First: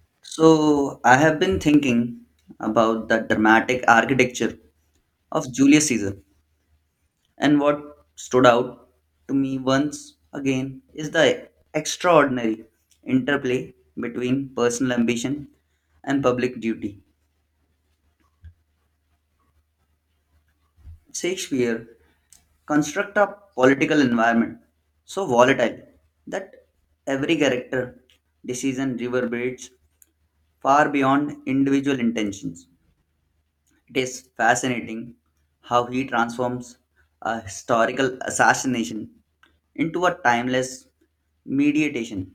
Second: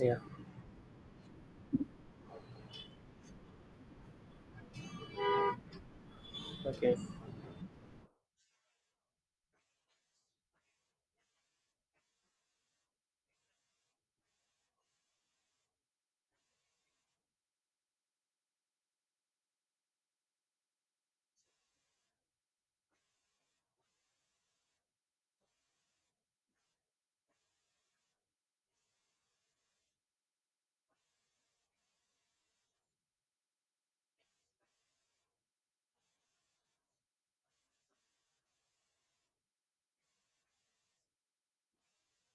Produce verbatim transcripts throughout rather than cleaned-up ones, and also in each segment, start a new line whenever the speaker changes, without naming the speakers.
Yeah,
So, I have been thinking about the dramatic architecture of Julius Caesar,
okay.
and what stood out to me once again is the extraordinary interplay between personal ambition and public duty. Shakespeare constructs a political environment so volatile that every character decision reverberates far beyond individual intentions. It is fascinating how he transforms a historical assassination into a timeless meditation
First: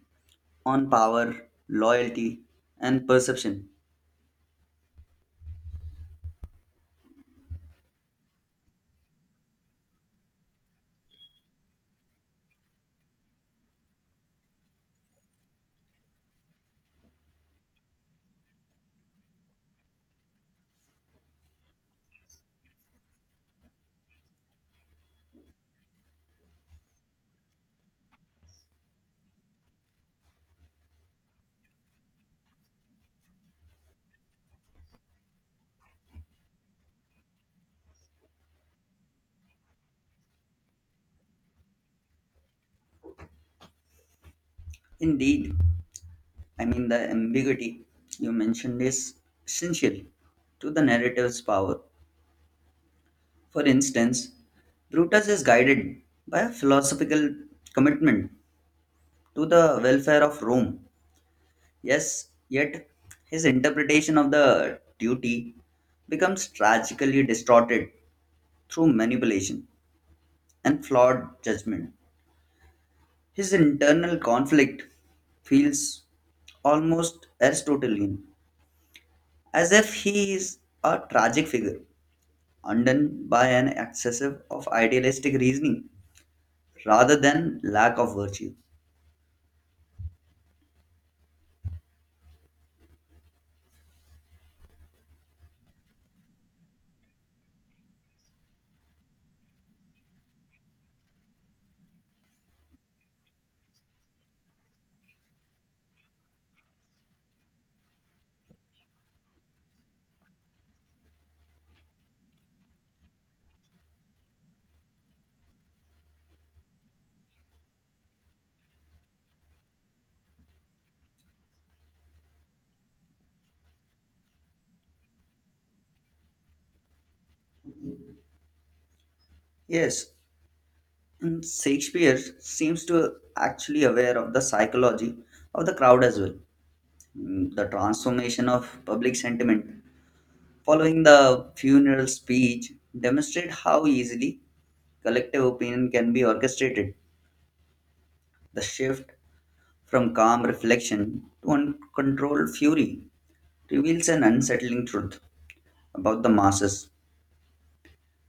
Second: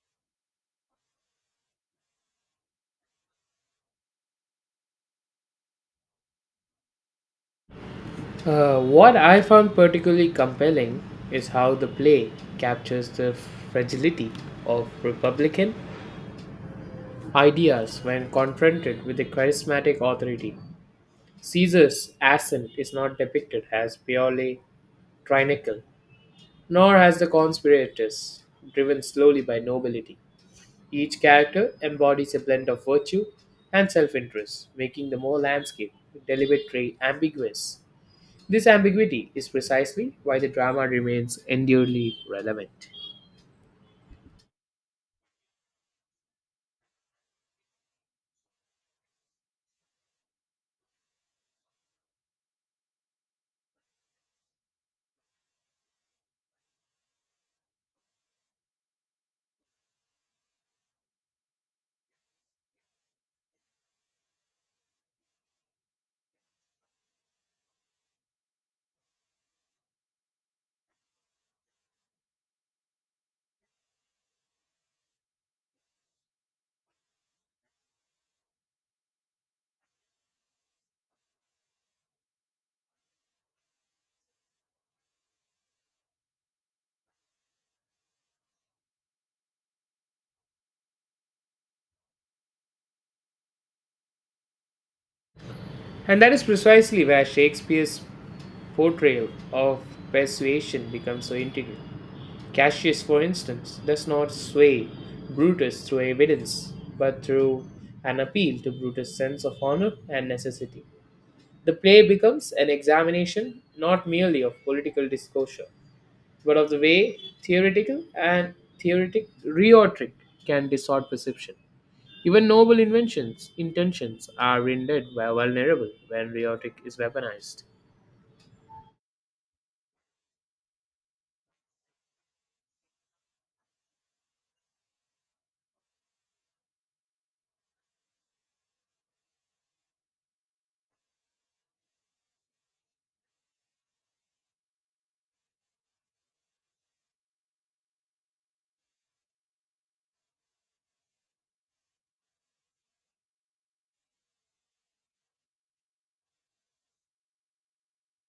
on power, loyalty, and perception.
Uh, what I found particularly compelling is how the play captures the fragility of Republican ideas when confronted with a charismatic authority. Caesar's ascent is not depicted as purely tyrannical, nor as the conspirators, driven slowly by nobility. Each character embodies a blend of virtue and self interest, making the whole landscape deliberately ambiguous. This ambiguity is precisely why the drama remains enduringly relevant.
Indeed, I mean, the ambiguity you mentioned is essential to the narrative's power. For instance, Brutus is guided by a philosophical commitment to the welfare of Rome. Yes, yet his interpretation of the duty becomes tragically distorted through manipulation and flawed judgment. His internal conflict feels almost Aristotelian, as if he is a tragic figure undone by an excessive of idealistic reasoning rather than lack of virtue.
And that is precisely where Shakespeare's portrayal of persuasion becomes so integral. Cassius, for instance, does not sway Brutus through evidence, but through an appeal to Brutus' sense of honor and necessity. The play becomes an examination not merely of political discourse, but of the way theoretical and theoretic rhetoric can distort perception. Even noble inventions, intentions are rendered vulnerable when rhetoric is weaponized.
Yes, and Shakespeare seems to actually aware of the psychology of the crowd as well. Mm, the transformation of public sentiment following the funeral speech demonstrate how easily collective opinion can be orchestrated. The shift from calm reflection to uncontrolled fury reveals an unsettling truth about the masses.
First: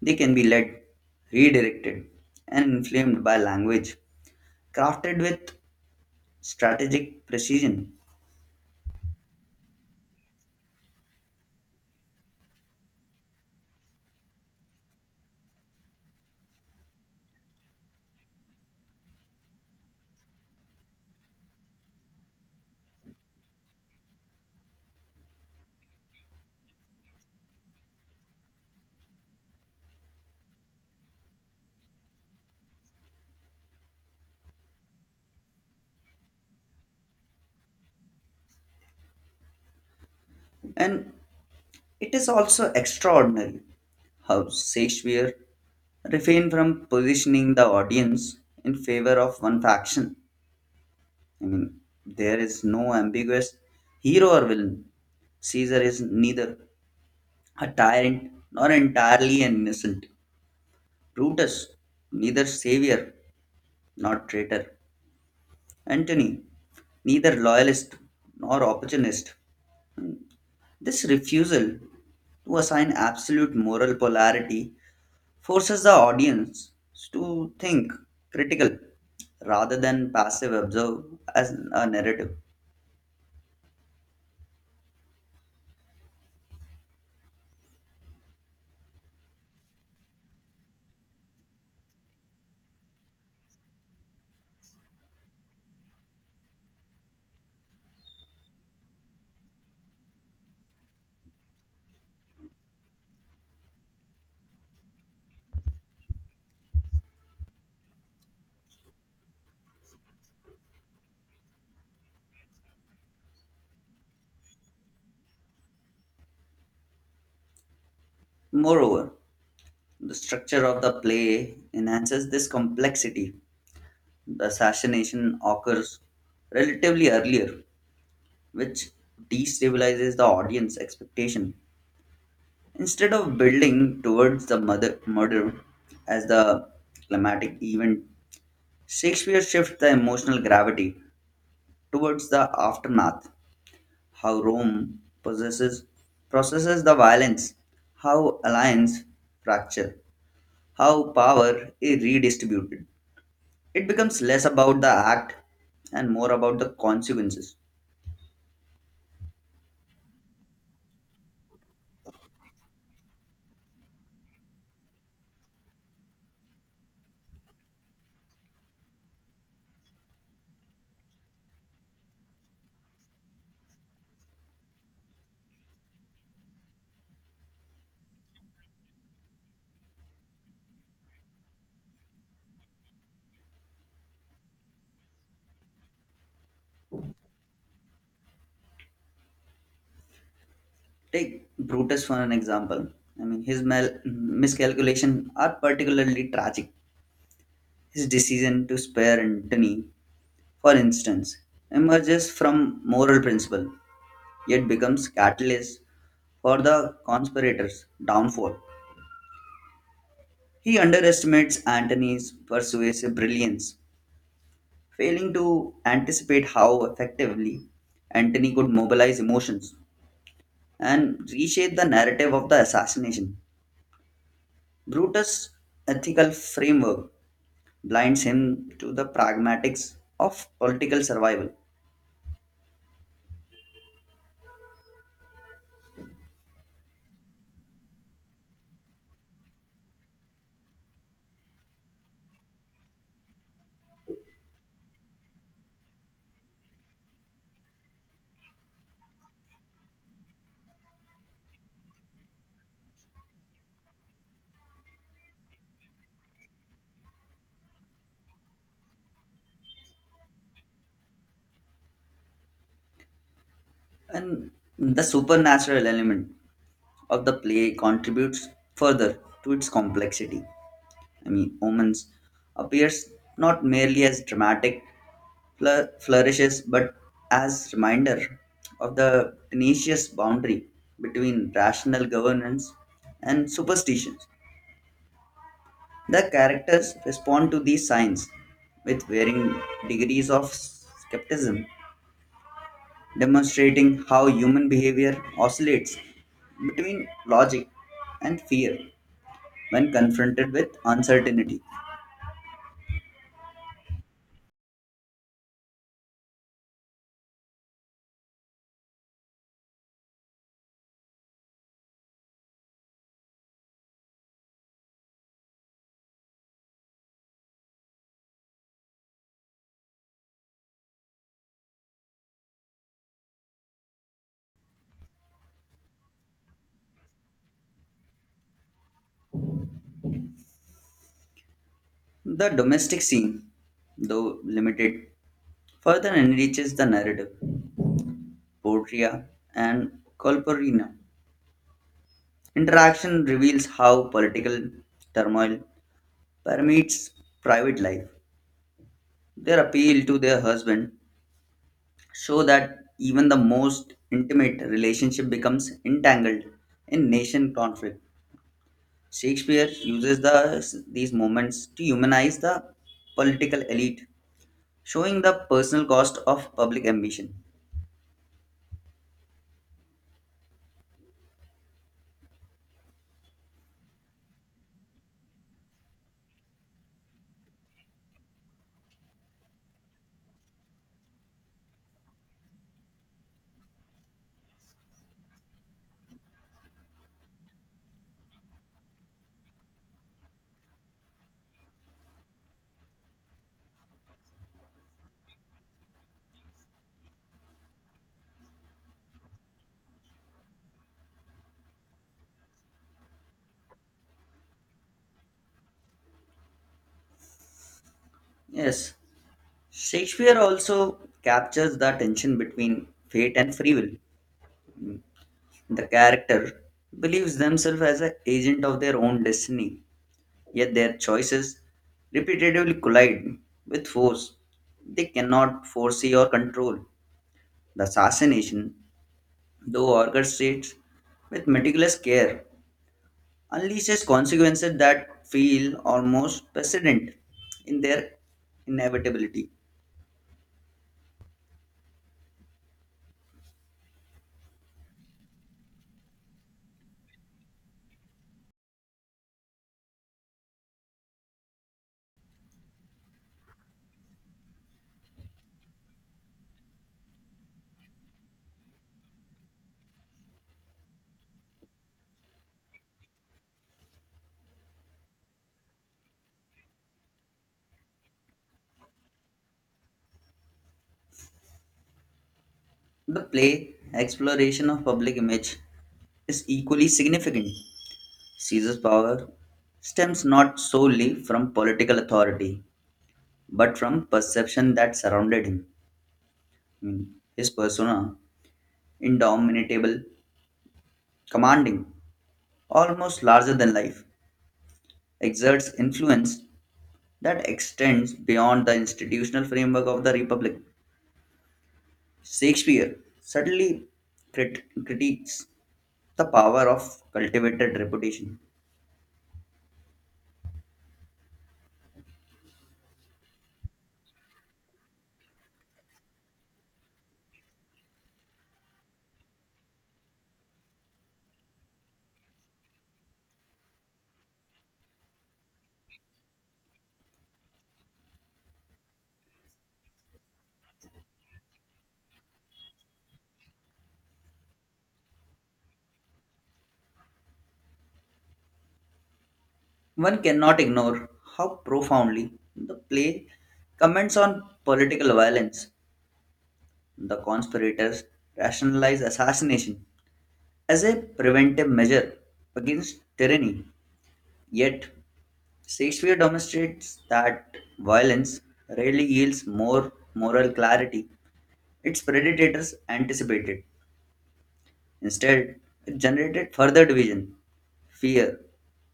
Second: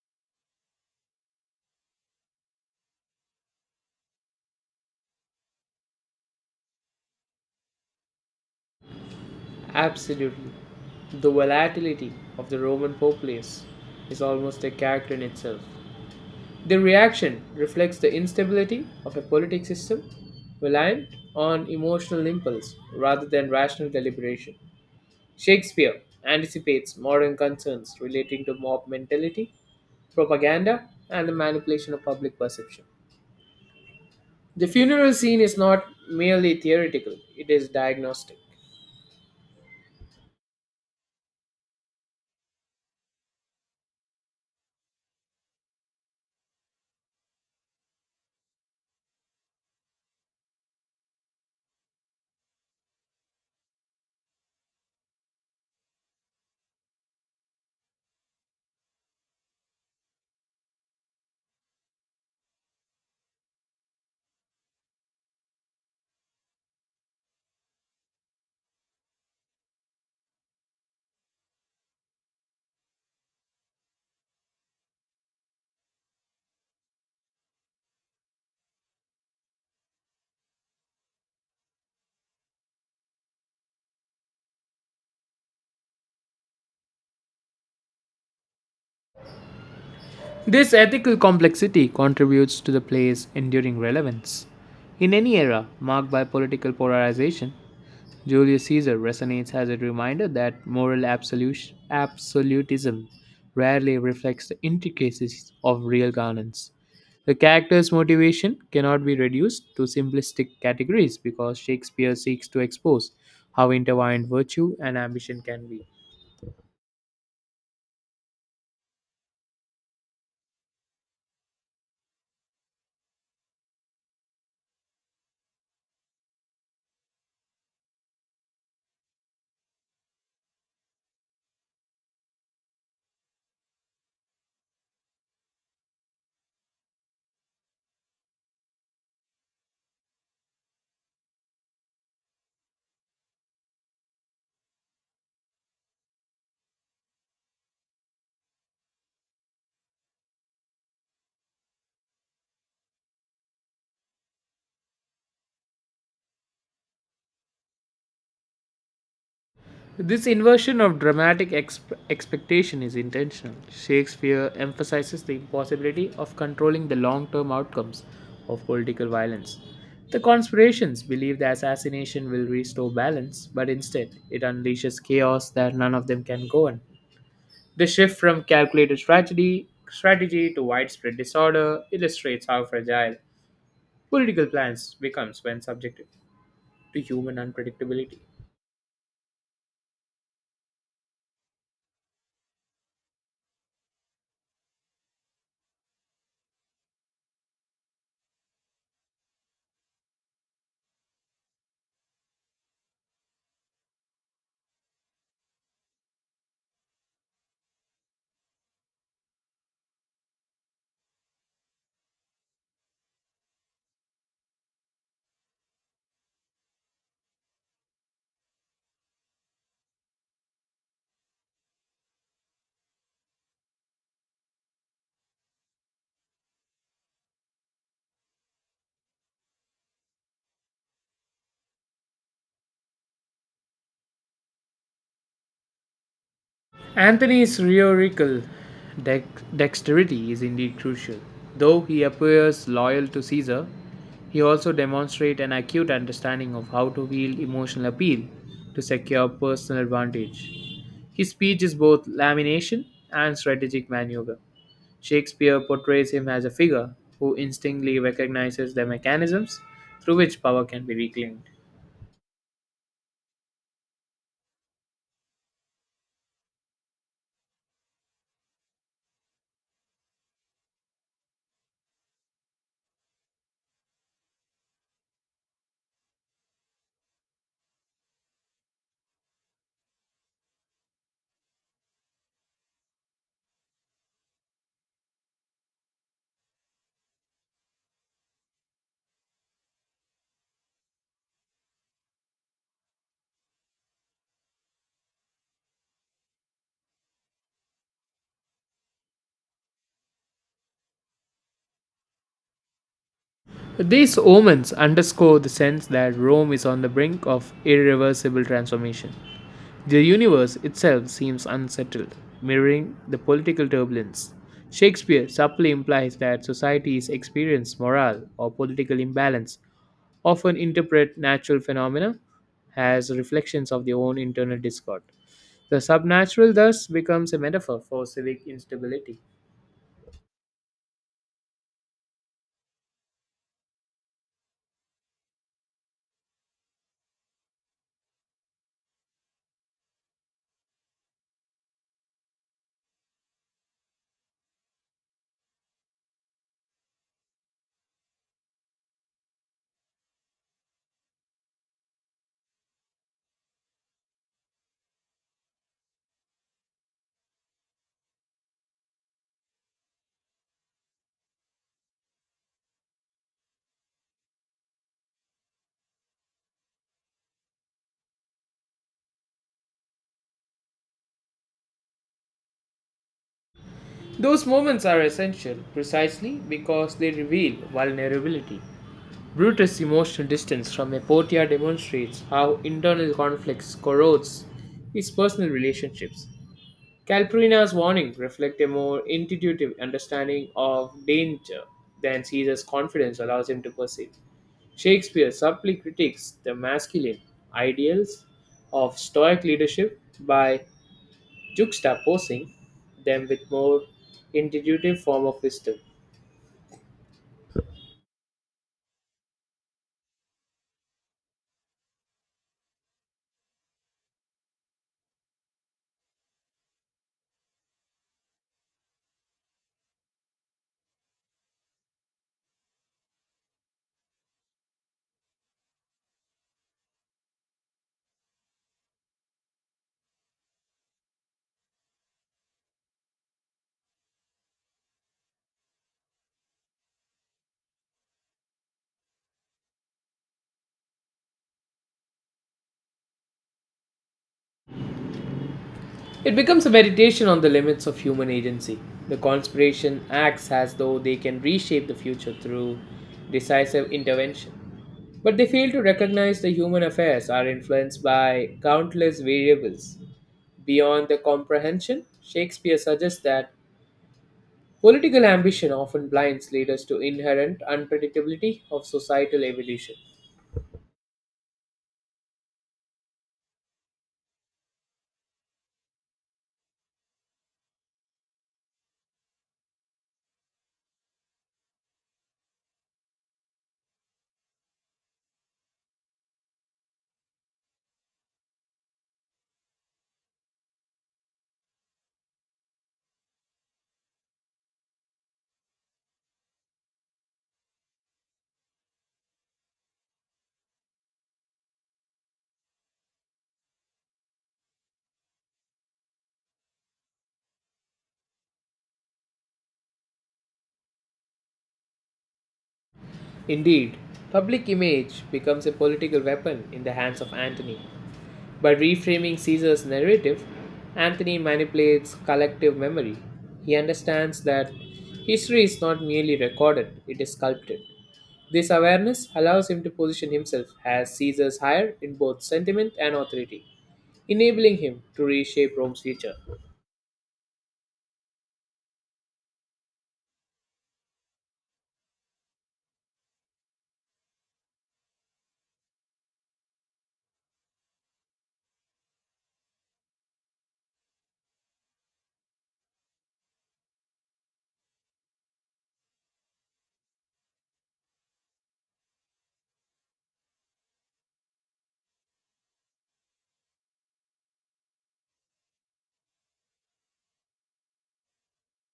They can be led, redirected, and inflamed by language crafted with strategic precision.
Absolutely. The volatility of the Roman populace is almost a character in itself. The reaction reflects the instability of a politic system reliant on emotional impulse rather than rational deliberation. Shakespeare anticipates modern concerns relating to mob mentality, propaganda, and the manipulation of public perception. The funeral scene is not merely theoretical, it is diagnostic.
And it is also extraordinary how Shakespeare refrain from positioning the audience in favor of one faction. I mean, there is no ambiguous hero or villain. Caesar is neither a tyrant nor entirely an innocent. Brutus, neither savior nor traitor. Antony, neither loyalist nor opportunist. This refusal to assign absolute moral polarity forces the audience to think critical rather than passive observe as a narrative.
This ethical complexity contributes to the play's enduring relevance. In any era marked by political polarization, Julius Caesar resonates as a reminder that moral absolut- absolutism rarely reflects the intricacies of real governance. The character's motivation cannot be reduced to simplistic categories because Shakespeare seeks to expose how intertwined virtue and ambition can be.
Moreover, the structure of the play enhances this complexity. The assassination occurs relatively earlier, which destabilizes the audience expectation. Instead of building towards the mother, murder as the climatic event, Shakespeare shifts the emotional gravity towards the aftermath, how Rome possesses, processes the violence, how alliance fracture, how power is redistributed. It becomes less about the act and more about the consequences.
This inversion of dramatic exp- expectation is intentional. Shakespeare emphasizes the impossibility of controlling the long term outcomes of political violence. The conspirations believe the assassination will restore balance, but instead it unleashes chaos that none of them can govern. The shift from calculated strategy, strategy to widespread disorder illustrates how fragile political plans becomes when subjected to human unpredictability.
Take Brutus for an example. I mean, his mal- miscalculation are particularly tragic. His decision to spare Antony, for instance, emerges from moral principle, yet becomes catalyst for the conspirators' downfall. He underestimates Antony's persuasive brilliance, failing to anticipate how effectively Antony could mobilize emotions and reshape the narrative of the assassination. Brutus' ethical framework blinds him to the pragmatics of political survival,
Anthony's rhetorical dex- dexterity is indeed crucial. Though he appears loyal to Caesar, he also demonstrates an acute understanding of how to wield emotional appeal to secure personal advantage. His speech is both lamination and strategic maneuver. Shakespeare portrays him as a figure who instinctively recognizes the mechanisms through which power can be reclaimed.
and the supernatural element of the play contributes further to its complexity. I mean, Omens appears not merely as dramatic fl- flourishes but as reminder of the tenacious boundary between rational governance and superstitions. The characters respond to these signs with varying degrees of skepticism, demonstrating how human behavior oscillates between logic and fear when confronted with uncertainty.
These omens underscore the sense that Rome is on the brink of irreversible transformation. The universe itself seems unsettled, mirroring the political turbulence. Shakespeare subtly implies that societies experience moral or political imbalance, often interpret natural phenomena as reflections of their own internal discord. The supernatural thus becomes a metaphor for civic instability.
The domestic scene, though limited, further enriches the narrative. Portia and Colporina interaction reveals how political turmoil permeates private life. Their appeal to their husband show that even the most intimate relationship becomes entangled in nation conflict. Shakespeare uses the, these moments to humanize the political elite, showing the personal cost of public ambition.
Those moments are essential precisely because they reveal vulnerability. Brutus' emotional distance from Hypatia demonstrates how internal conflicts corrodes his personal relationships. Calpurnia's warnings reflect a more intuitive understanding of danger than Caesar's confidence allows him to perceive. Shakespeare subtly critiques the masculine ideals of Stoic leadership by juxtaposing them with more intuitive form of wisdom.
Yes, Shakespeare also captures the tension between fate and free will. The character believes themselves as an agent of their own destiny, yet their choices repeatedly collide with force they cannot foresee or control. The assassination, though orchestrated with meticulous care, unleashes consequences that feel almost precedent in their inevitability.
It becomes a meditation on the limits of human agency. The conspiration acts as though they can reshape the future through decisive intervention. But they fail to recognize the human affairs are influenced by countless variables. Beyond the comprehension, Shakespeare suggests that political ambition often blinds leaders to inherent unpredictability of societal evolution.
The play Exploration of Public Image is equally significant. Caesar's power stems not solely from political authority, but from perception that surrounded him. I mean, his persona, indomitable, commanding, almost larger than life, exerts influence that extends beyond the institutional framework of the Republic. Shakespeare subtly crit- critiques the power of cultivated reputation.
Indeed, public image becomes a political weapon in the hands of Antony. By reframing Caesar's narrative, Antony manipulates collective memory. He understands that history is not merely recorded, it is sculpted. This awareness allows him to position himself as Caesar's heir in both sentiment and authority, enabling him to reshape Rome's future.
One cannot ignore how profoundly the play comments on political violence. The conspirators rationalize assassination as a preventive measure against tyranny. Yet, Shakespeare demonstrates that violence rarely yields more moral clarity its predators anticipated. Instead, it generated further division, fear,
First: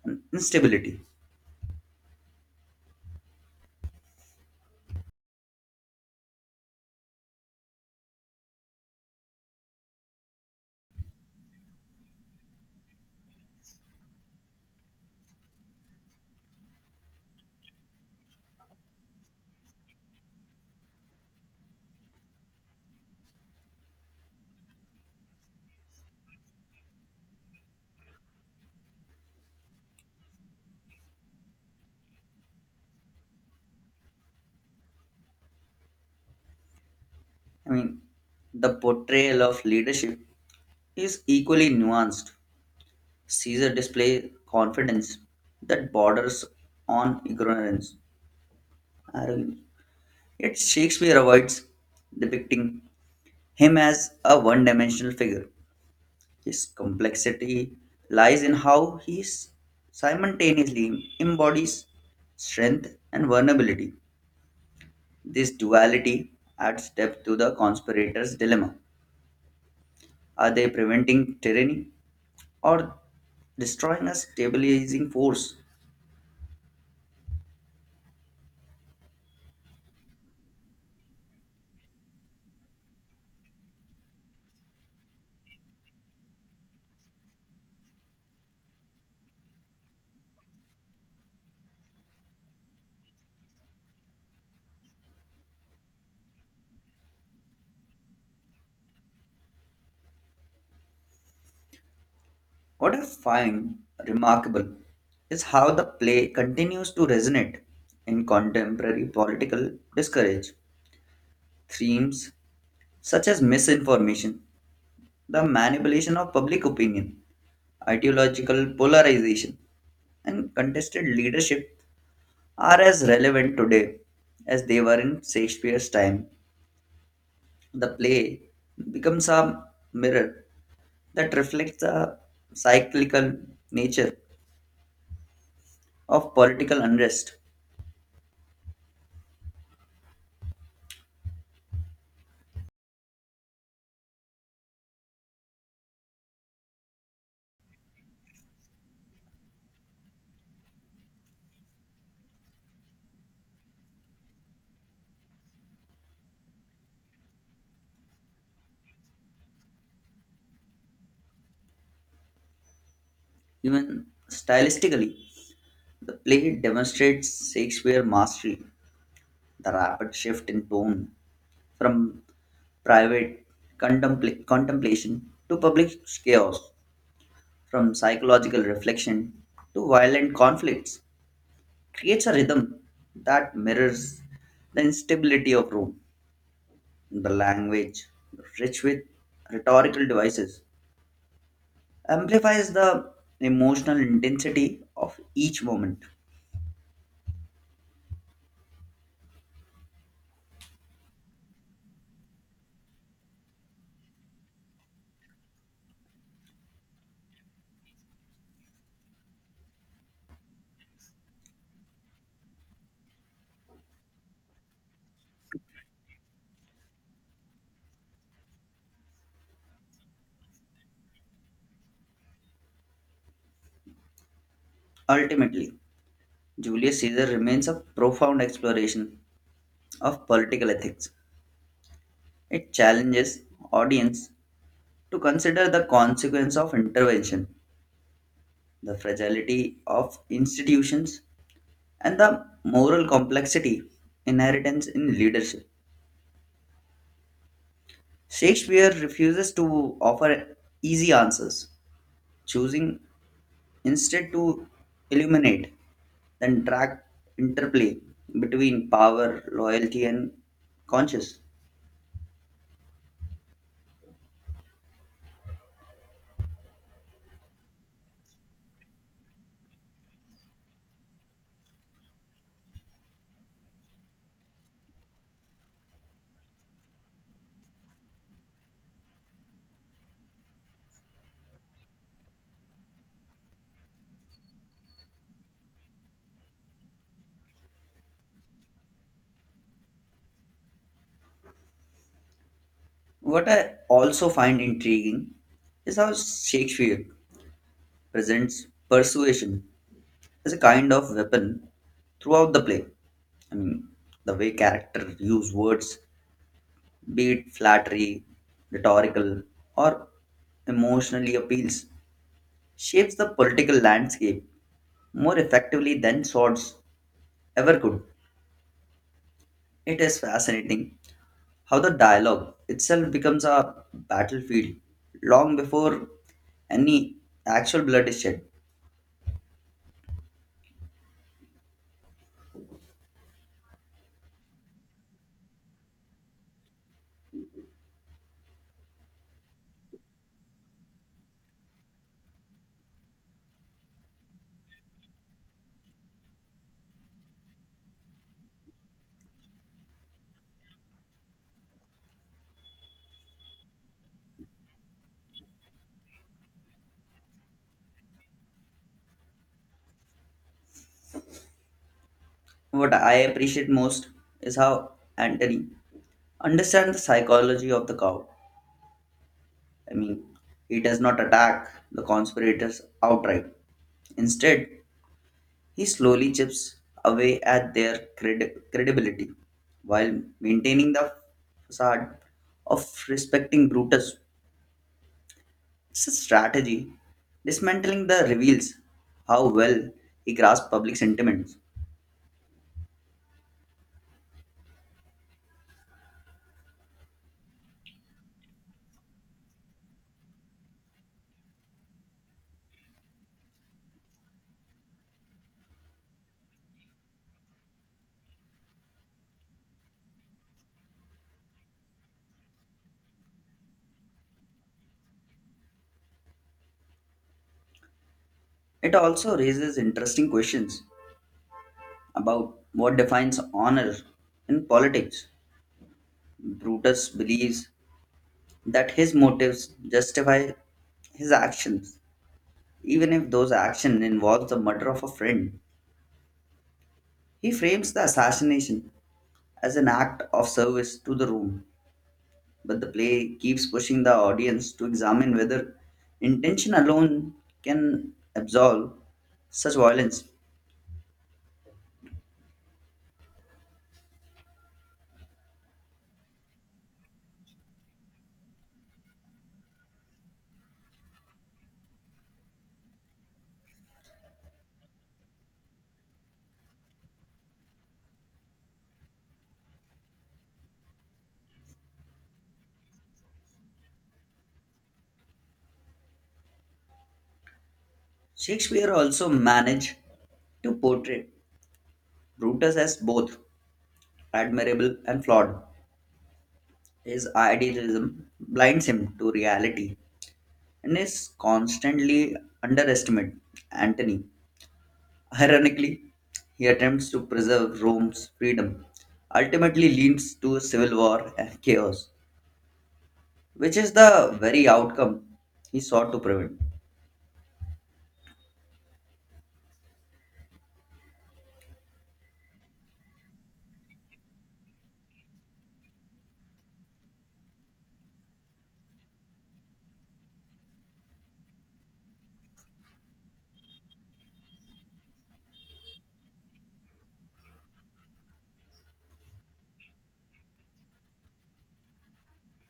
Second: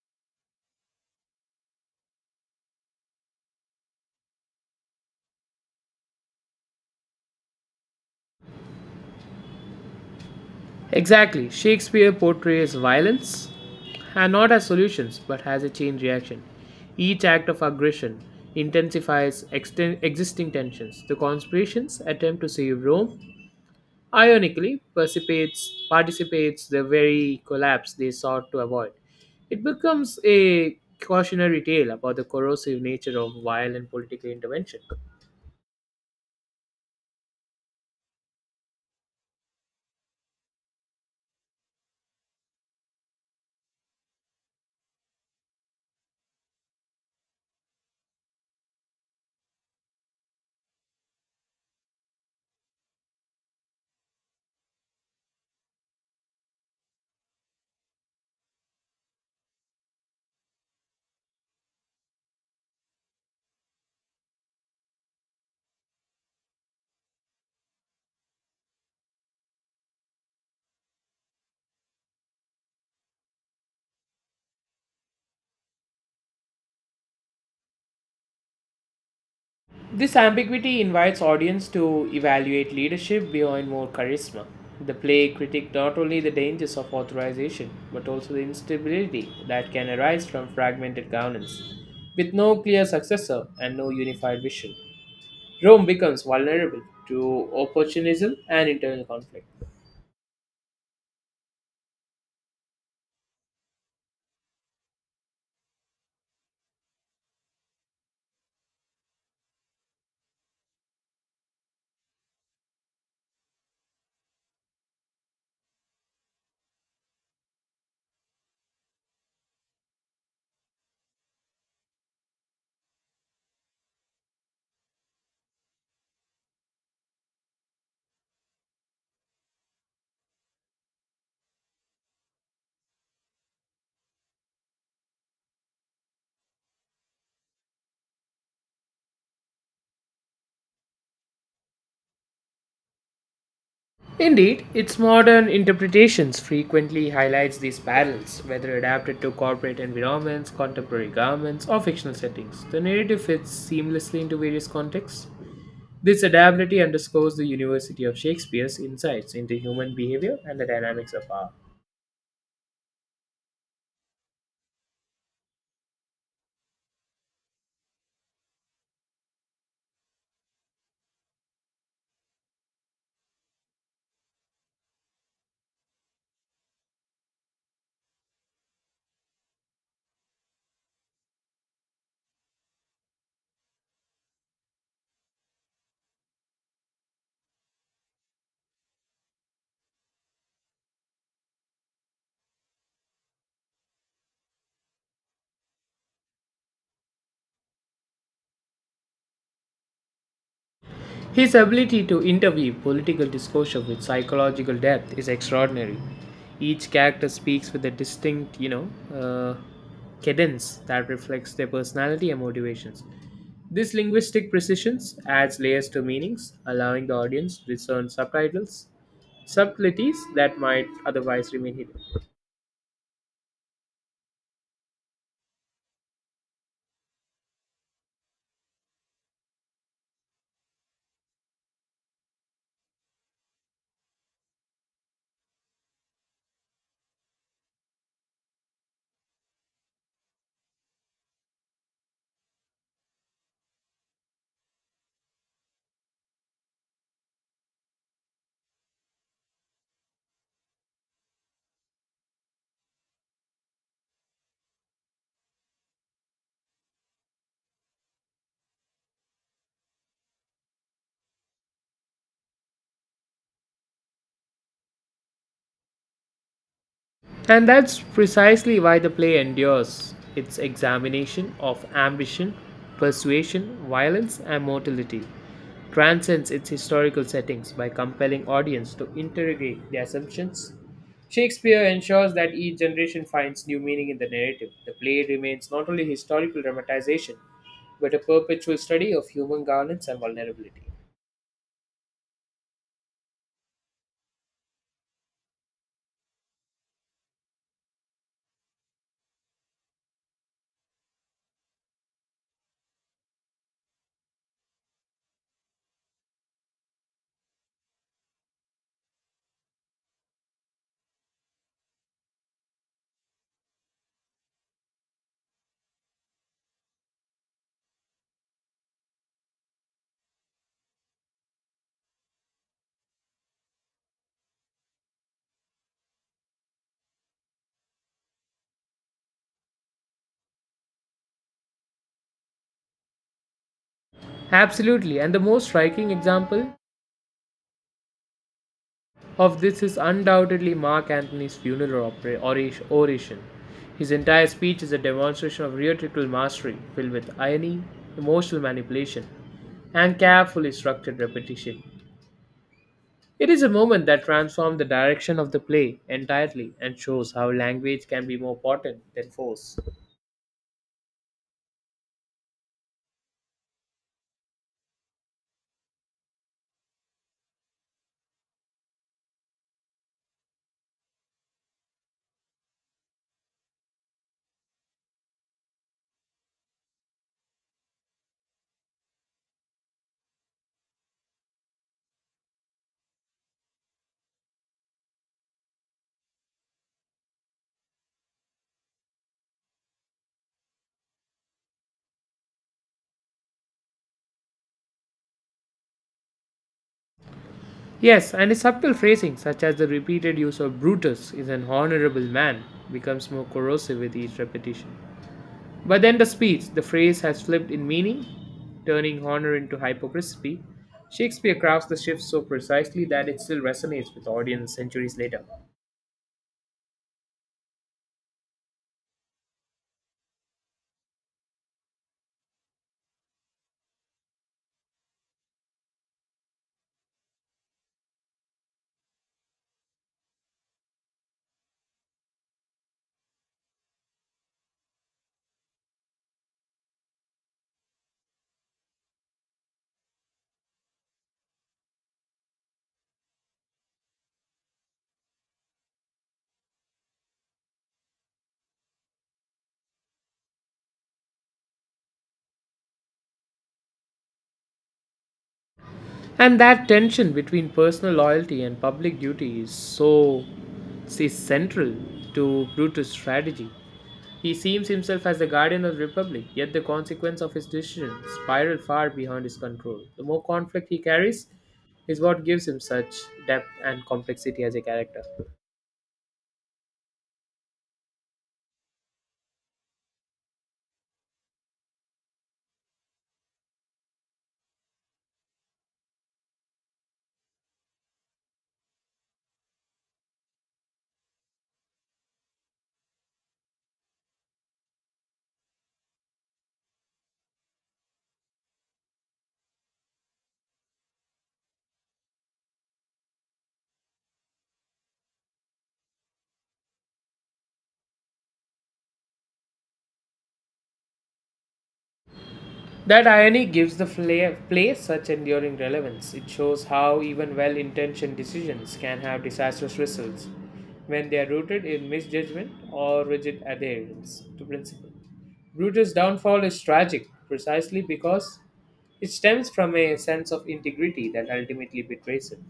and instability.
Exactly. Shakespeare portrays violence and not as solutions but as a chain reaction. Each act of aggression intensifies exten- existing tensions. The conspiration's attempt to save Rome, ironically, participates, participates the very collapse they sought to avoid. It becomes a cautionary tale about the corrosive nature of violent political intervention.
I mean, the portrayal of leadership is equally nuanced. Caesar displays confidence that borders on ignorance, arrogance. Yet Shakespeare avoids depicting him as a one dimensional figure. His complexity lies in how he s- simultaneously embodies strength and vulnerability. This duality adds depth to the conspirator's dilemma. Are they preventing tyranny or destroying a stabilizing force?
This ambiguity invites audience to evaluate leadership beyond more charisma. The play critiqued not only the dangers of authorization, but also the instability that can arise from fragmented governance. With no clear successor and no unified vision, Rome becomes vulnerable to opportunism and internal conflict.
What I find remarkable is how the play continues to resonate in contemporary political discourage. Themes such as misinformation, the manipulation of public opinion, ideological polarization, and contested leadership are as relevant today as they were in Shakespeare's time. The play becomes a mirror that reflects the cyclical nature of political unrest.
Indeed, its modern interpretations frequently highlights these parallels, whether adapted to corporate environments, contemporary governments, or fictional settings. The narrative fits seamlessly into various contexts. This adaptability underscores the University of Shakespeare's insights into human behavior and the dynamics of power.
Even stylistically, the play demonstrates Shakespeare's mastery, the rapid shift in tone from private contempla- contemplation to public chaos, from psychological reflection to violent conflicts, creates a rhythm that mirrors the instability of Rome. The language, rich with rhetorical devices, amplifies the emotional intensity of each moment.
His ability to interweave political discourse with psychological depth is extraordinary. Each character speaks with a distinct, you know, uh, cadence that reflects their personality and motivations. This linguistic precision adds layers to meanings, allowing the audience to discern subtitles, subtleties that might otherwise remain hidden.
Ultimately, Julius Caesar remains a profound exploration of political ethics. It challenges audience to consider the consequence of intervention, the fragility of institutions, and the moral complexity inheritance in leadership. Shakespeare refuses to offer easy answers, choosing instead to illuminate the track interplay between power, loyalty, and conscience.
And that's precisely why the play endures its examination of ambition, persuasion, violence, and mortality. Transcends its historical settings by compelling audience to interrogate the assumptions. Shakespeare ensures that each generation finds new meaning in the narrative. The play remains not only historical dramatization, but a perpetual study of human governance and vulnerability.
What I also find intriguing is how Shakespeare presents persuasion as a kind of weapon throughout the play. I mean, the way characters use words, be it flattery, rhetorical, or emotionally appeals, shapes the political landscape more effectively than swords ever could. It is fascinating how the dialogue itself becomes a battlefield long before any actual blood is shed.
Absolutely, and the most striking example of this is undoubtedly Mark Antony's funeral opera, oration, oration. His entire speech is a demonstration of rhetorical mastery filled with irony, emotional manipulation, and carefully structured repetition. It is a moment that transforms the direction of the play entirely and shows how language can be more potent than force.
What I appreciate most is how Antony understands the psychology of the cow. I mean, he does not attack the conspirators outright. Instead, he slowly chips away at their credi- credibility while maintaining the facade of respecting Brutus. It's a strategy. Dismantling the reveals how well he grasped public sentiments.
Yes, and his subtle phrasing, such as the repeated use of Brutus is an honorable man, becomes more corrosive with each repetition. By then, the speech, the phrase has flipped in meaning, turning honor into hypocrisy. Shakespeare crafts the shift so precisely that it still resonates with audiences centuries later.
It also raises interesting questions about what defines honor in politics. Brutus believes that his motives justify his actions, even if those actions involve the murder of a friend. He frames the assassination as an act of service to the Rome, but the play keeps pushing the audience to examine whether intention alone can absolve such violence.
And that tension between personal loyalty and public duty is so is central to Brutus' strategy. He sees himself as the guardian of the Republic, yet the consequence of his decisions spiral far beyond his control. The more conflict he carries is what gives him such depth and complexity as a character.
Shakespeare also managed to portray Brutus as both admirable and flawed. His idealism blinds him to reality and is constantly underestimate Antony. Ironically, he attempts to preserve Rome's freedom, ultimately leads to a civil war and chaos, which is the very outcome he sought to prevent.
That irony gives the fla- play such enduring relevance. It shows how even well intentioned decisions can have disastrous results when they are rooted in misjudgment or rigid adherence to principle. Brutus' downfall is tragic precisely because it stems from a sense of integrity that ultimately betrays him.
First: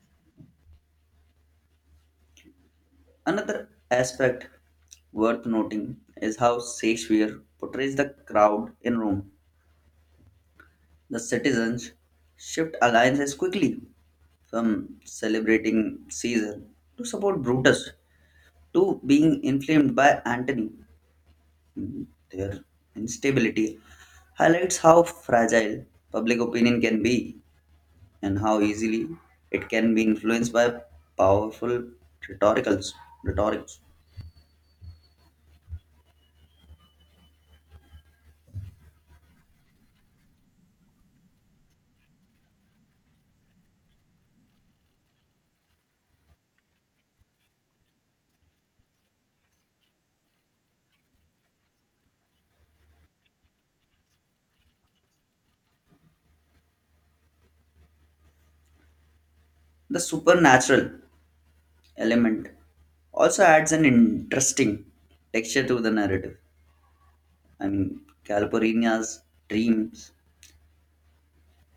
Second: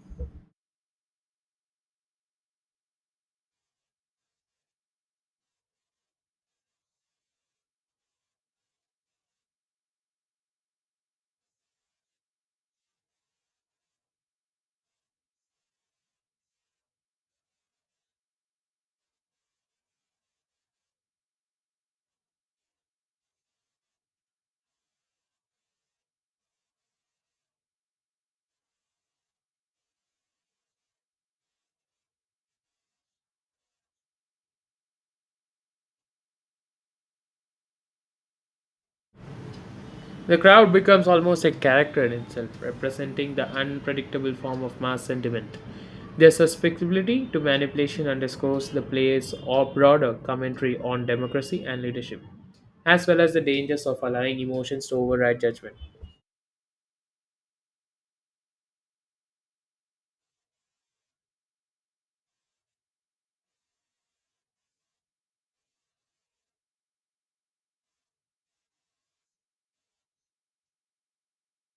Another aspect worth noting is how Shakespeare portrays the crowd in Rome. The citizens shift alliances quickly from celebrating Caesar to support Brutus to being inflamed by Antony. Their instability highlights how fragile public opinion can be and how easily it can be influenced by powerful rhetoricals, rhetorics.
The crowd becomes almost a character in itself, representing the unpredictable form of mass sentiment. Their susceptibility to manipulation underscores the play's or broader commentary on democracy and leadership, as well as the dangers of allowing emotions to override judgment.
The supernatural element also adds an interesting texture to the narrative. I mean, Calpurnia's dreams,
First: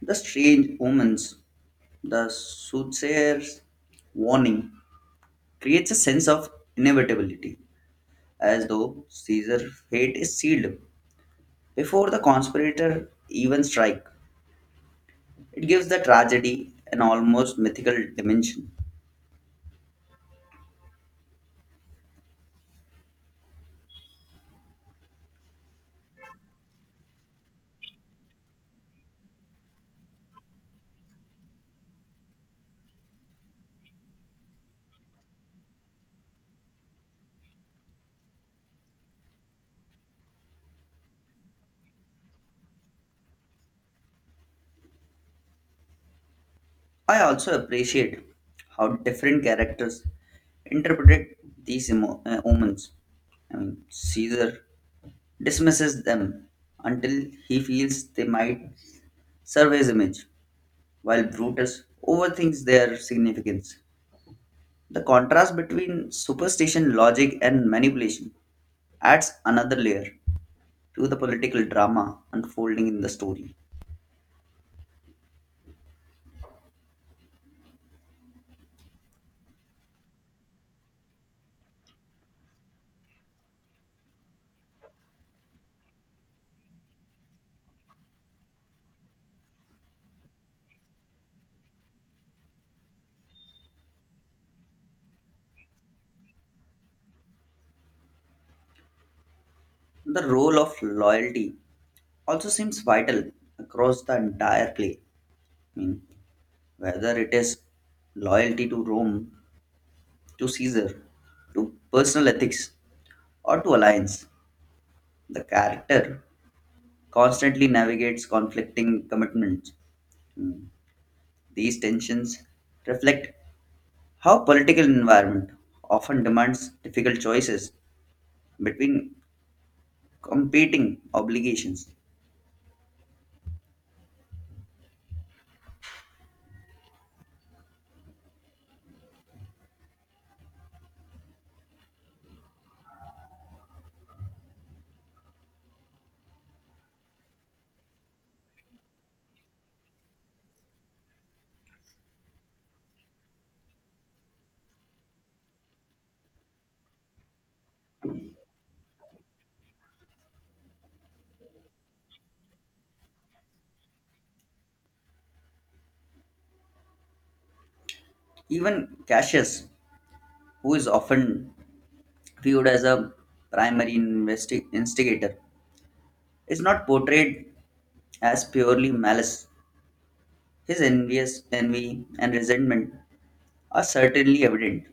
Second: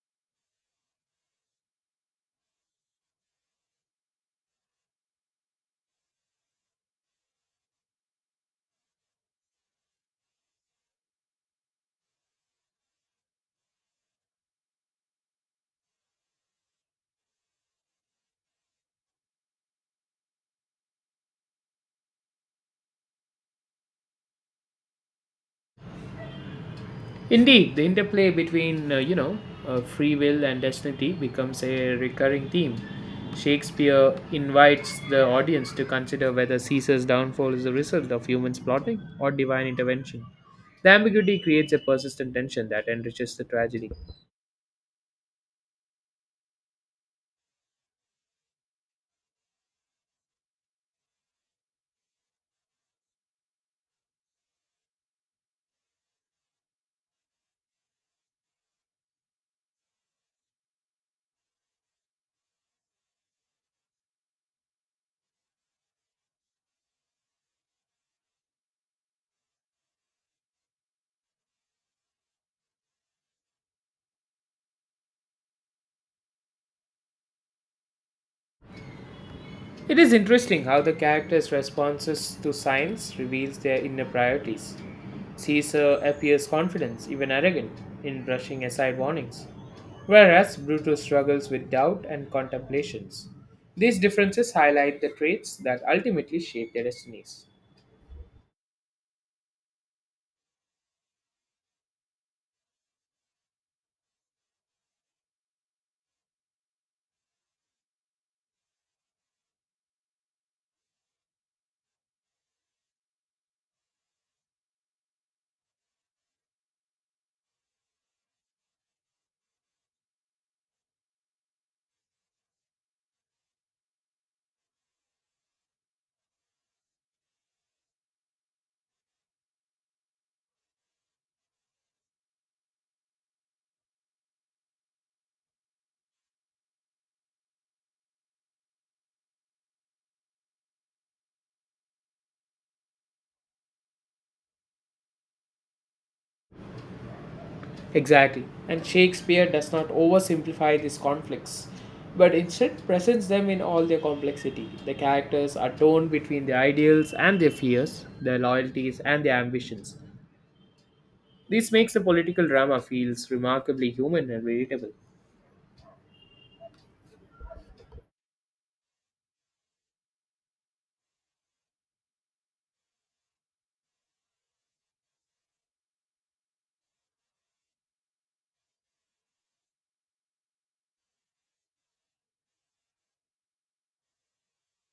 the strange omens, the soothsayer's warning creates a sense of inevitability, as though Caesar's fate is sealed before the conspirator even strike. It gives the tragedy an almost mythical dimension.
Indeed, the interplay between, uh, you know, uh, free will and destiny becomes a recurring theme. Shakespeare invites the audience to consider whether Caesar's downfall is a result of humans plotting or divine intervention. The ambiguity creates a persistent tension that enriches the tragedy.
I also appreciate how different characters interpreted these emo- uh, omens. I mean, Caesar dismisses them until he feels they might serve his image, while Brutus overthinks their significance. The contrast between superstition, logic, and manipulation adds another layer to the political drama unfolding in the story.
It is interesting how the character's responses to science reveals their inner priorities. Caesar appears confident, even arrogant, in brushing aside warnings, whereas Brutus struggles with doubt and contemplations. These differences highlight the traits that ultimately shape their destinies.
The role of loyalty also seems vital across the entire play. I mean, Whether it is loyalty to Rome, to Caesar, to personal ethics, or to alliance, the character constantly navigates conflicting commitments. These tensions reflect how political environment often demands difficult choices between competing obligations.
Exactly. And Shakespeare does not oversimplify these conflicts, but instead presents them in all their complexity. The characters are torn between their ideals and their fears, their loyalties and their ambitions. This makes the political drama feels remarkably human and relatable.
Even Cassius, who is often viewed as a primary investi- instigator, is not portrayed as purely malice. His envious envy and resentment are certainly evident,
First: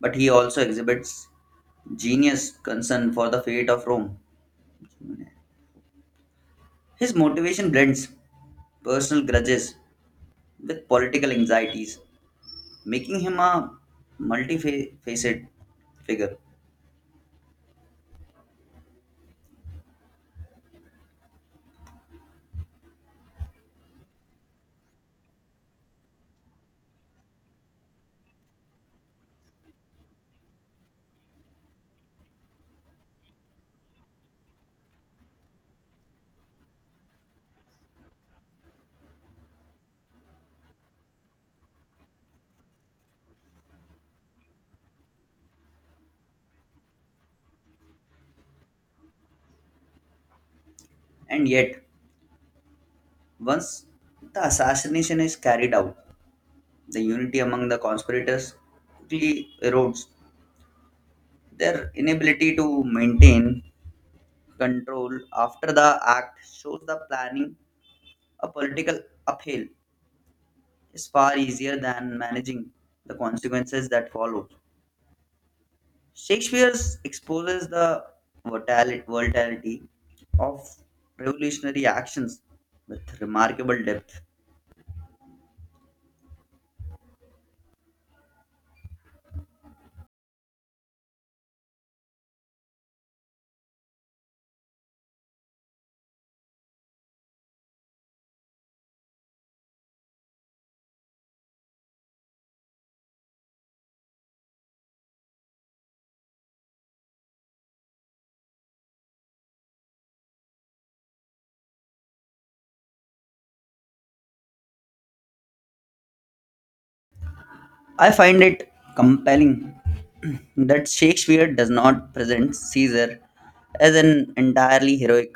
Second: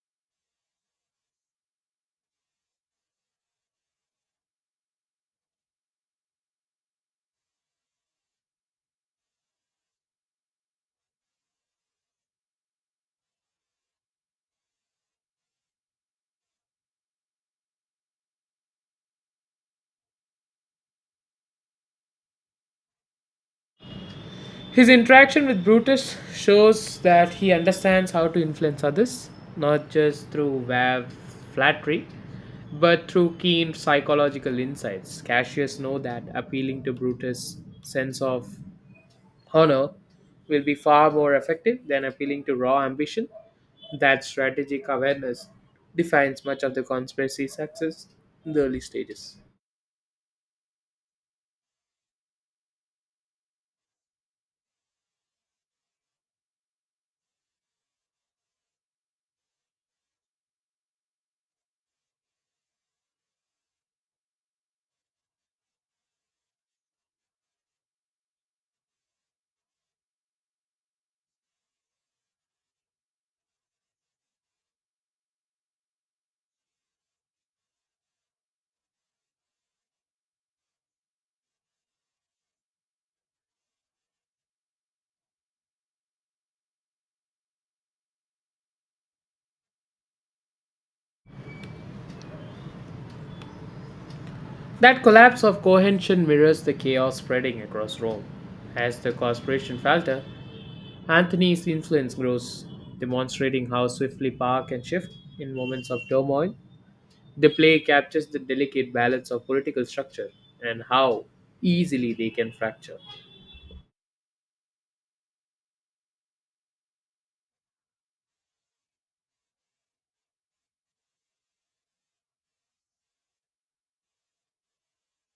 but he also exhibits genius concern for the fate of Rome. His motivation blends personal grudges with political anxieties, making him a multifaceted figure.
His interaction with Brutus shows that he understands how to influence others, not just through vague flattery, but through keen psychological insights. Cassius knows that appealing to Brutus' sense of honor will be far more effective than appealing to raw ambition. That strategic awareness defines much of the conspiracy's success in the early stages.
And yet, once the assassination is carried out, the unity among the conspirators quickly erodes. Their inability to maintain control after the act shows that planning a political upheaval is far easier than managing the consequences that follow. Shakespeare exposes the volatil- volatility of revolutionary actions with remarkable depth.
That collapse of cohesion mirrors the chaos spreading across Rome. As the corporation falter, Anthony's influence grows, demonstrating how swiftly power can shift in moments of turmoil. The play captures the delicate balance of political structure and how easily they can fracture.
I find it compelling that Shakespeare does not present Caesar as an entirely heroic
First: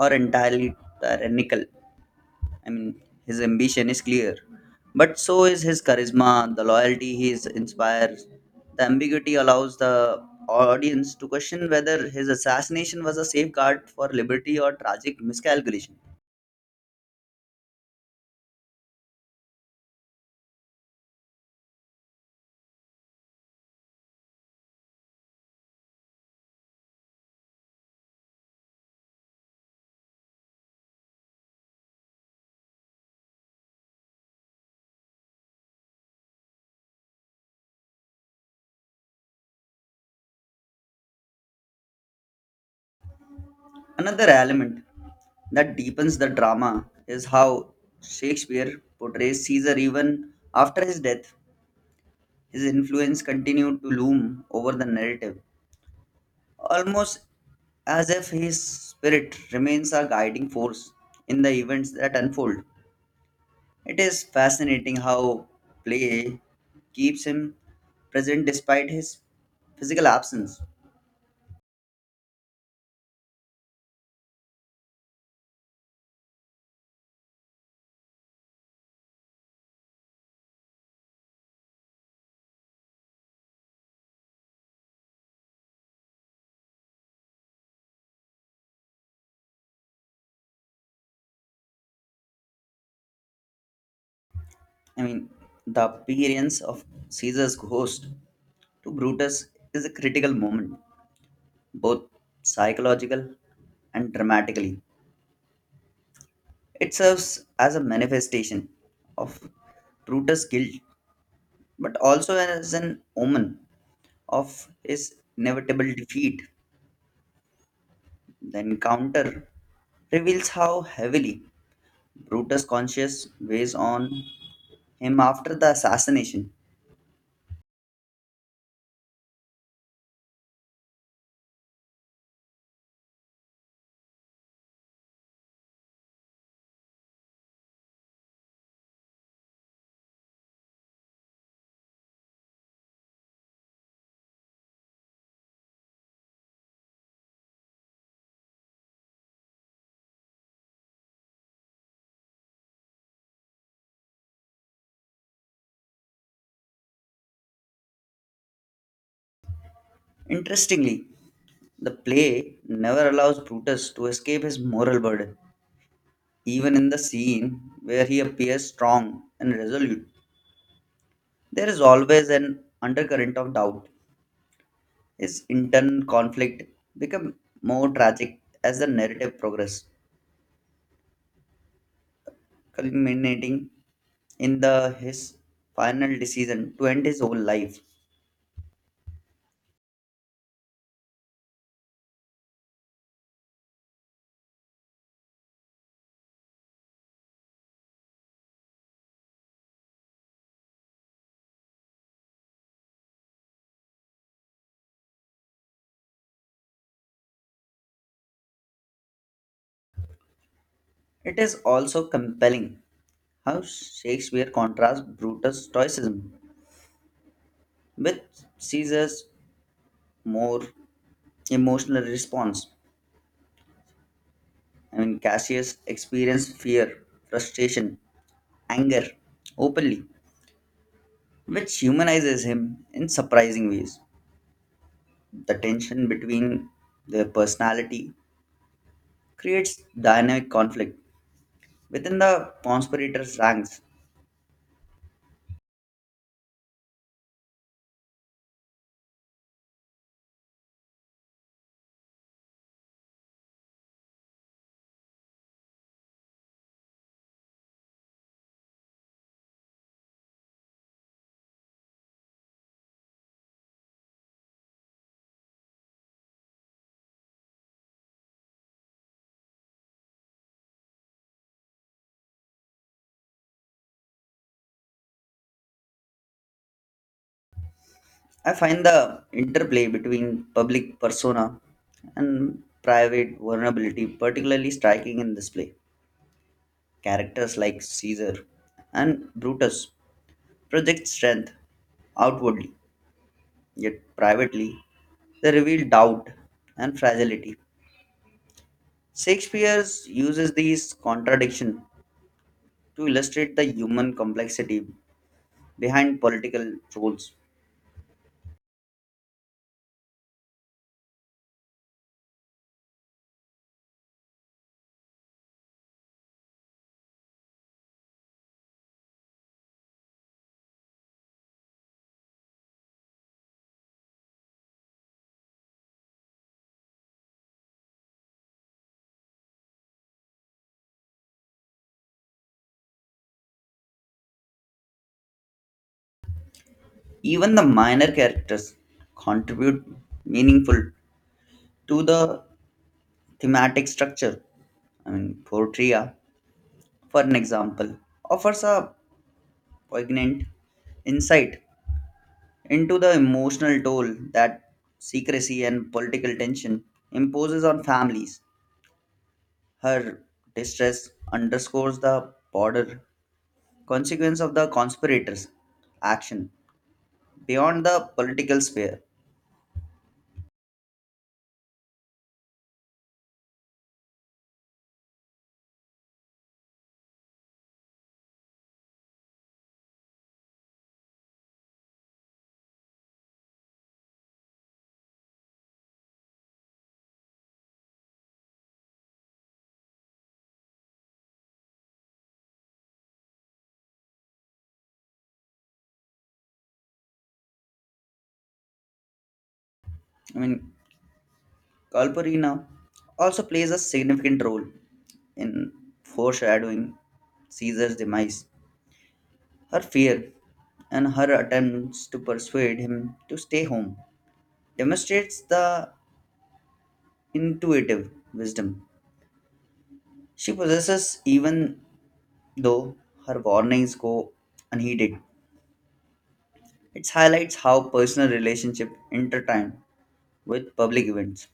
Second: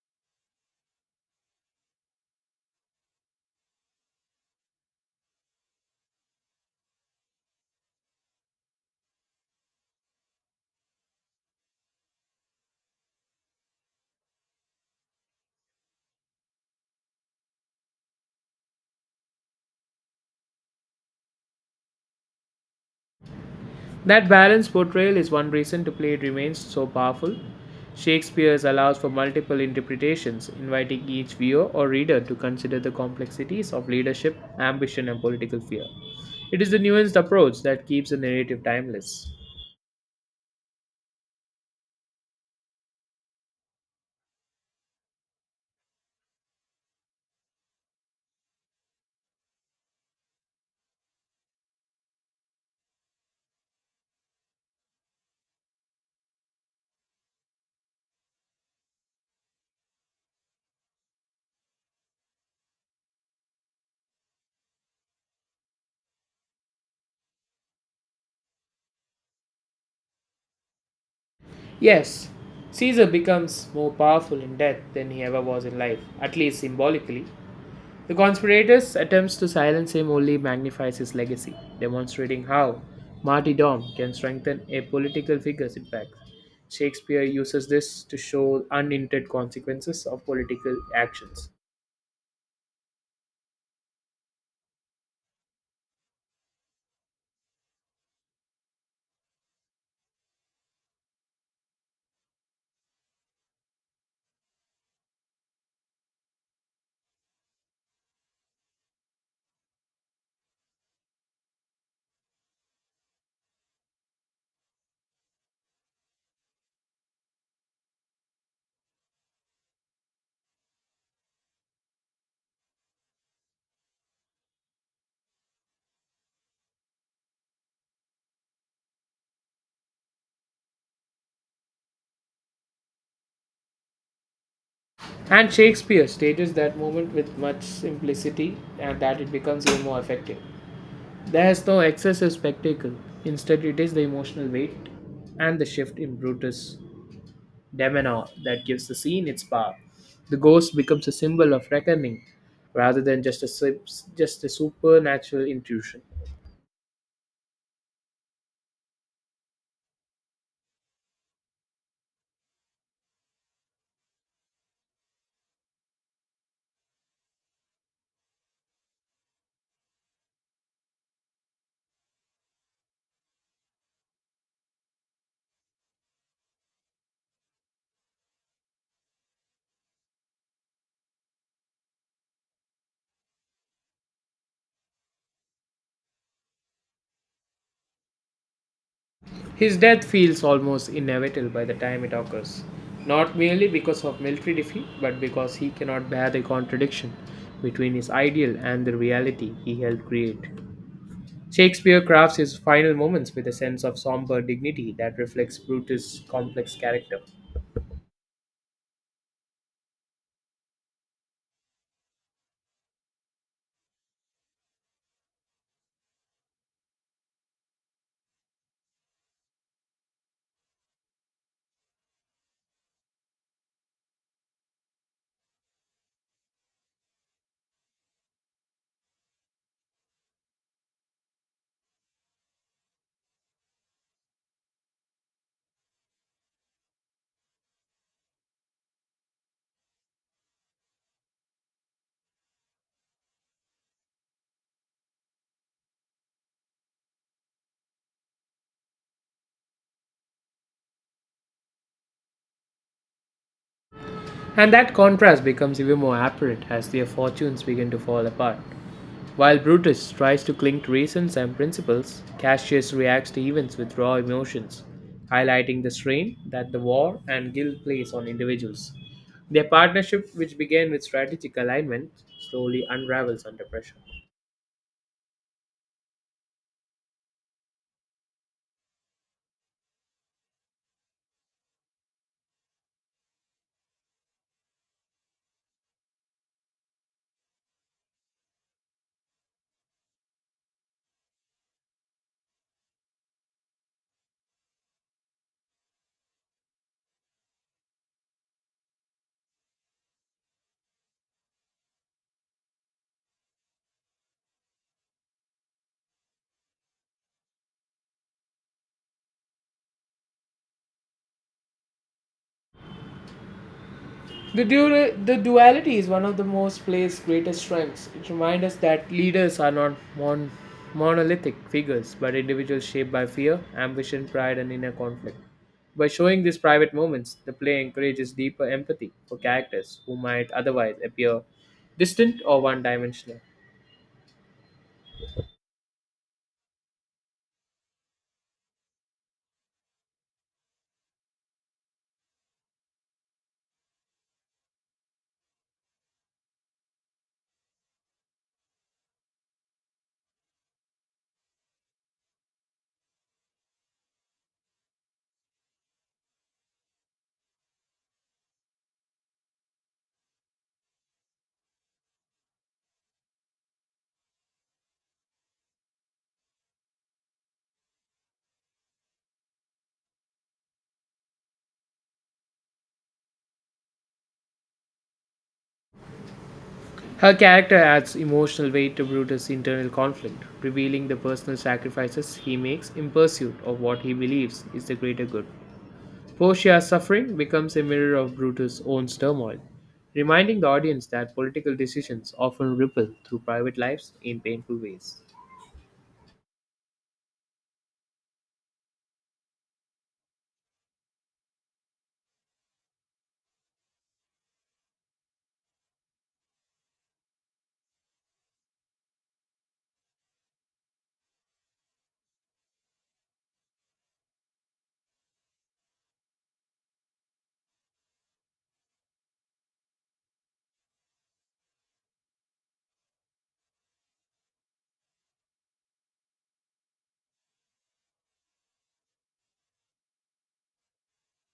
or entirely tyrannical. I mean, his ambition is clear, but so is his charisma, the loyalty he is inspires. The ambiguity allows the audience to question whether his assassination was a safeguard for liberty or tragic miscalculation.
That balanced portrayal is one reason to play It remains so powerful. Shakespeare's allows for multiple interpretations, inviting each viewer or reader to consider the complexities of leadership, ambition, and political fear. It is the nuanced approach that keeps the narrative timeless.
Another element that deepens the drama is how Shakespeare portrays Caesar even after his death. His influence continued to loom over the narrative almost as if his spirit remains a guiding force in the events that unfold. It is fascinating how play keeps him present despite his physical absence.
Yes, Caesar becomes more powerful in death than he ever was in life, at least symbolically. The conspirators' attempts to silence him only magnifies his legacy, demonstrating how Marty Dom can strengthen a political figure's impact. Shakespeare uses this to show unintended consequences of political actions.
I mean, the appearance of Caesar's ghost to Brutus is a critical moment, both psychological and dramatically. It serves as a manifestation of Brutus' guilt, but also as an omen of his inevitable defeat. The encounter reveals how heavily Brutus' conscience weighs on him after the assassination.
And Shakespeare stages that moment with much simplicity and that it becomes even more effective. There is no excessive spectacle, instead, it is the emotional weight and the shift in Brutus demeanor that gives the scene its power. The ghost becomes a symbol of reckoning rather than just a sup- just a supernatural intrusion.
Interestingly, the play never allows Brutus to escape his moral burden. Even in the scene where he appears strong and resolute, there is always an undercurrent of doubt. His internal conflict becomes more tragic as the narrative progresses, culminating in the his final decision to end his own life.
His death feels almost inevitable by the time it occurs, not merely because of military defeat, but because he cannot bear the contradiction between his ideal and the reality he helped create. Shakespeare crafts his final moments with a sense of somber dignity that reflects Brutus' complex character.
It is also compelling how Shakespeare contrasts Brutus' stoicism with Caesar's more emotional response. I mean, Cassius experienced fear, frustration, anger openly, which humanizes him in surprising ways. The tension between their personality creates dynamic conflict within the conspirators' ranks.
And that contrast becomes even more apparent as their fortunes begin to fall apart. While Brutus tries to cling to reasons and principles, Cassius reacts to events with raw emotions, highlighting the strain that the war and guilt place on individuals. Their partnership, which began with strategic alignment, slowly unravels under pressure.
I find the interplay between public persona and private vulnerability particularly striking in this play. Characters like Caesar and Brutus project strength outwardly, yet privately they reveal doubt and fragility. Shakespeare uses these contradictions to illustrate the human complexity behind political roles.
The, du- the duality is one of the most play's greatest strengths. It reminds us that leaders are not mon- monolithic figures, but individuals shaped by fear, ambition, pride, and inner conflict. By showing these private moments, the play encourages deeper empathy for characters who might otherwise appear distant or one dimensional.
Even the minor characters contribute meaningful to the Thematic structure. I mean, Portria, for an example, offers a poignant insight into the emotional toll that secrecy and political tension imposes on families. Her distress underscores the broader consequence of the conspirators' action beyond the political sphere.
Her character adds emotional weight to Brutus' internal conflict, revealing the personal sacrifices he makes in pursuit of what he believes is the greater good. Portia's suffering becomes a mirror of Brutus' own turmoil, reminding the audience that political decisions often ripple through private lives in painful ways.
I mean, Kalpurina also plays a significant role in foreshadowing Caesar's demise. Her fear and her attempts to persuade him to stay home demonstrates the intuitive wisdom she possesses even though her warnings go unheeded. It highlights how personal relationships intertwine with public events.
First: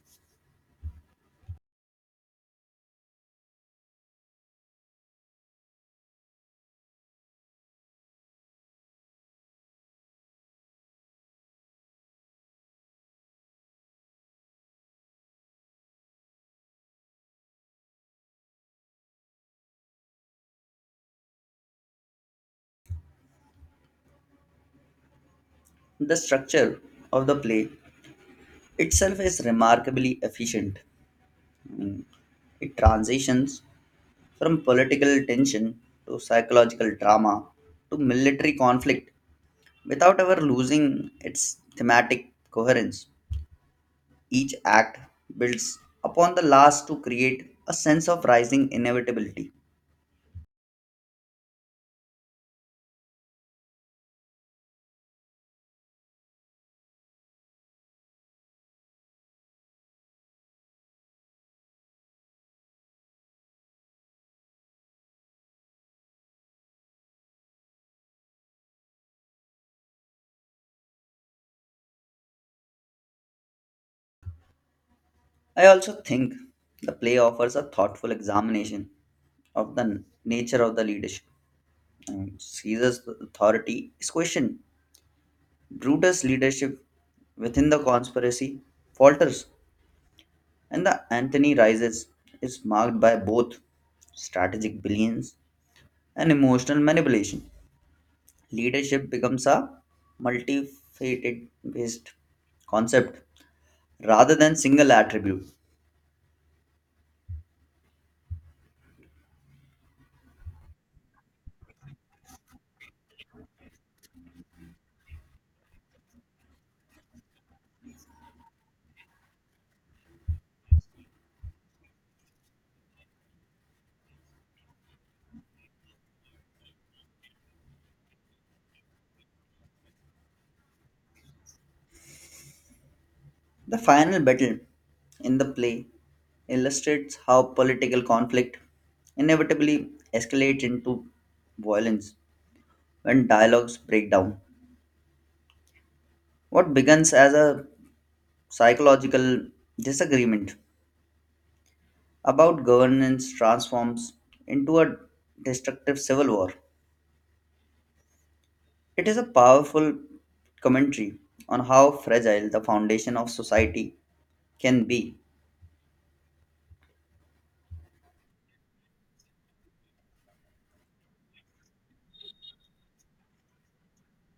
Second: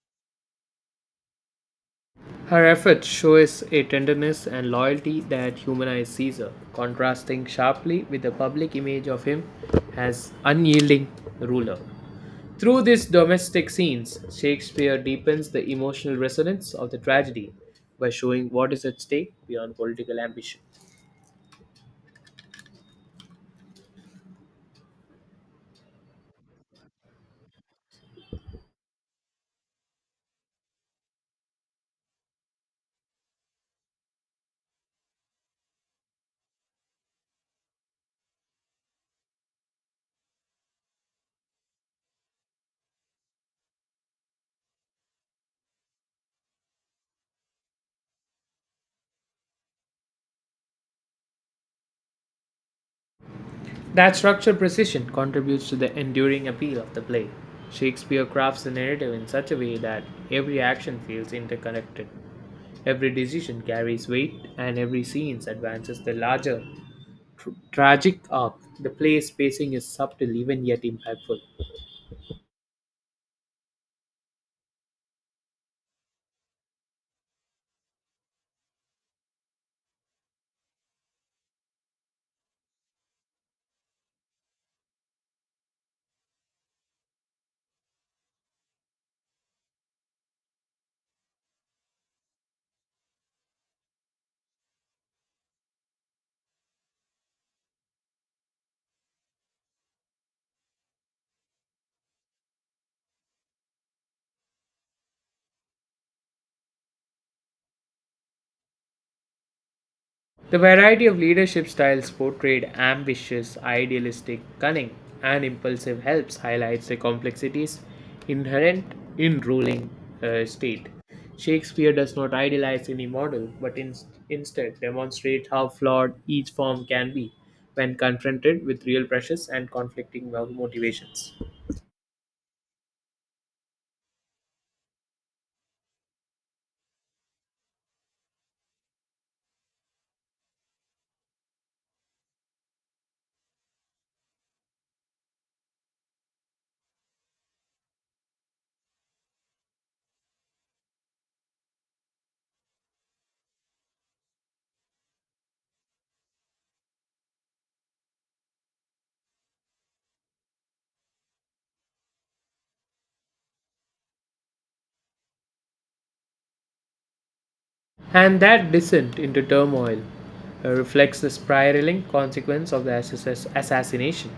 Her efforts show us a tenderness and loyalty that humanize Caesar, contrasting sharply with the public image of him as unyielding ruler. Through these domestic scenes, Shakespeare deepens the emotional resonance of the tragedy by showing what is at stake beyond political ambition.
The structure of the play itself is remarkably efficient. I mean, it transitions from political tension to psychological drama to military conflict without ever losing its thematic coherence. Each act builds upon the last to create a sense of rising inevitability.
That structural precision contributes to the enduring appeal of the play. Shakespeare crafts the narrative in such a way that every action feels interconnected. Every decision carries weight, and every scene advances the larger tr- tragic arc. The play's pacing is subtle even yet impactful.
I also think the play offers a thoughtful examination of the n- nature of the leadership. Um, Caesar's authority is questioned. Brutus' leadership within the conspiracy falters, and the Antony rises is marked by both strategic brilliance and emotional manipulation. Leadership becomes a multifaceted based concept rather than single attribute.
The variety of leadership styles portrayed ambitious, idealistic, cunning, and impulsive helps highlights the complexities inherent in ruling a state. Shakespeare does not idealize any model, but in, instead demonstrates how flawed each form can be when confronted with real pressures and conflicting motivations.
The final battle in the play illustrates how political conflict inevitably escalates into violence when dialogues break down. What begins as a psychological disagreement about governance transforms into a destructive civil war. It is a powerful commentary on how fragile the foundation of society can be.
And that descent into turmoil uh, reflects the spiraling consequence of the SSS assassination.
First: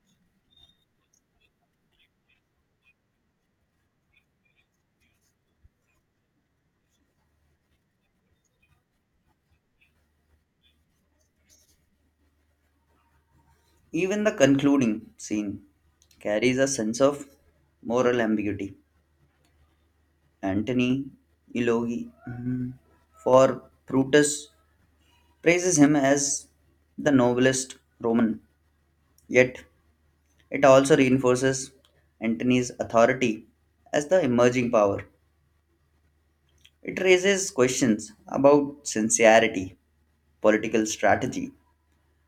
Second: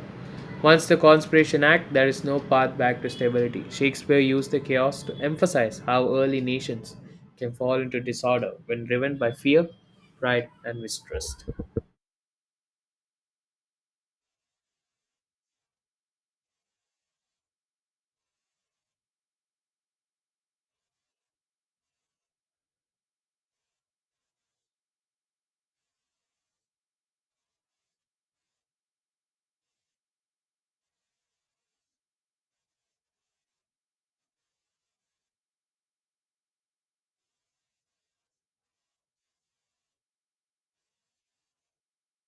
Once the Conspiration Act, there is no path back to stability. Shakespeare used the chaos to emphasize how early nations can fall into disorder when driven by fear, pride, and mistrust.
Even the concluding scene carries a sense of moral ambiguity. Antony Ilogi mm, for Brutus praises him as the noblest Roman, yet it also reinforces Antony's authority as the emerging power. It raises questions about sincerity, political strategy,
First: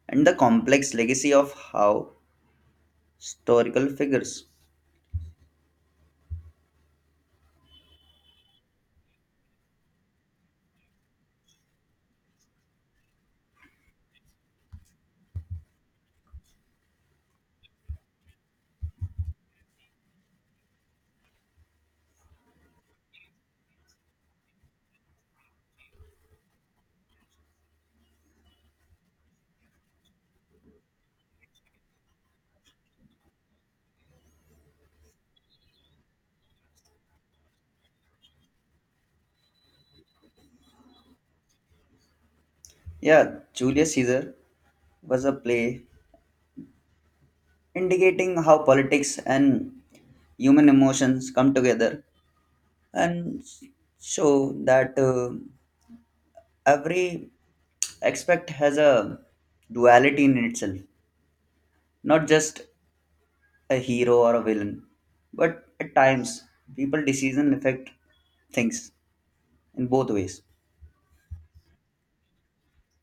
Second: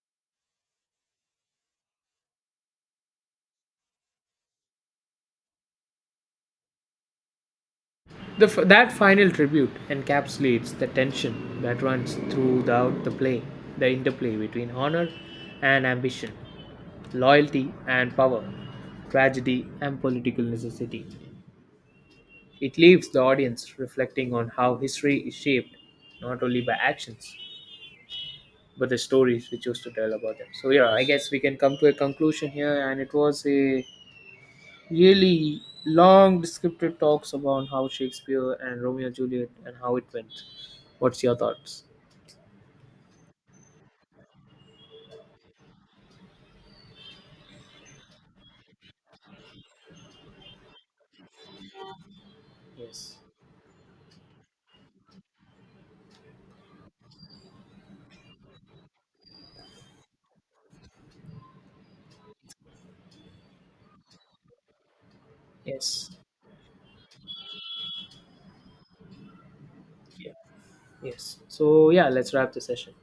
and the complex legacy of how historical figures.
The f- that final tribute encapsulates the tension that runs throughout the play, the interplay between honor and ambition, loyalty and power, tragedy and political necessity. It leaves the audience reflecting on how history is shaped not only by actions but the stories we choose to tell about them. So, yeah, I guess we can come to a conclusion here, and it was a really long descriptive talks about how Shakespeare and Romeo and Juliet and how it went. What's your thoughts?
Yeah, Julius Caesar was a play indicating how politics and human emotions come together
Yes.
and show that uh, every aspect has a duality in itself, not just a hero or a villain, but at
Yes.
times people decision affect things in both
Yeah.
ways.
Yes. So yeah, let's wrap the session.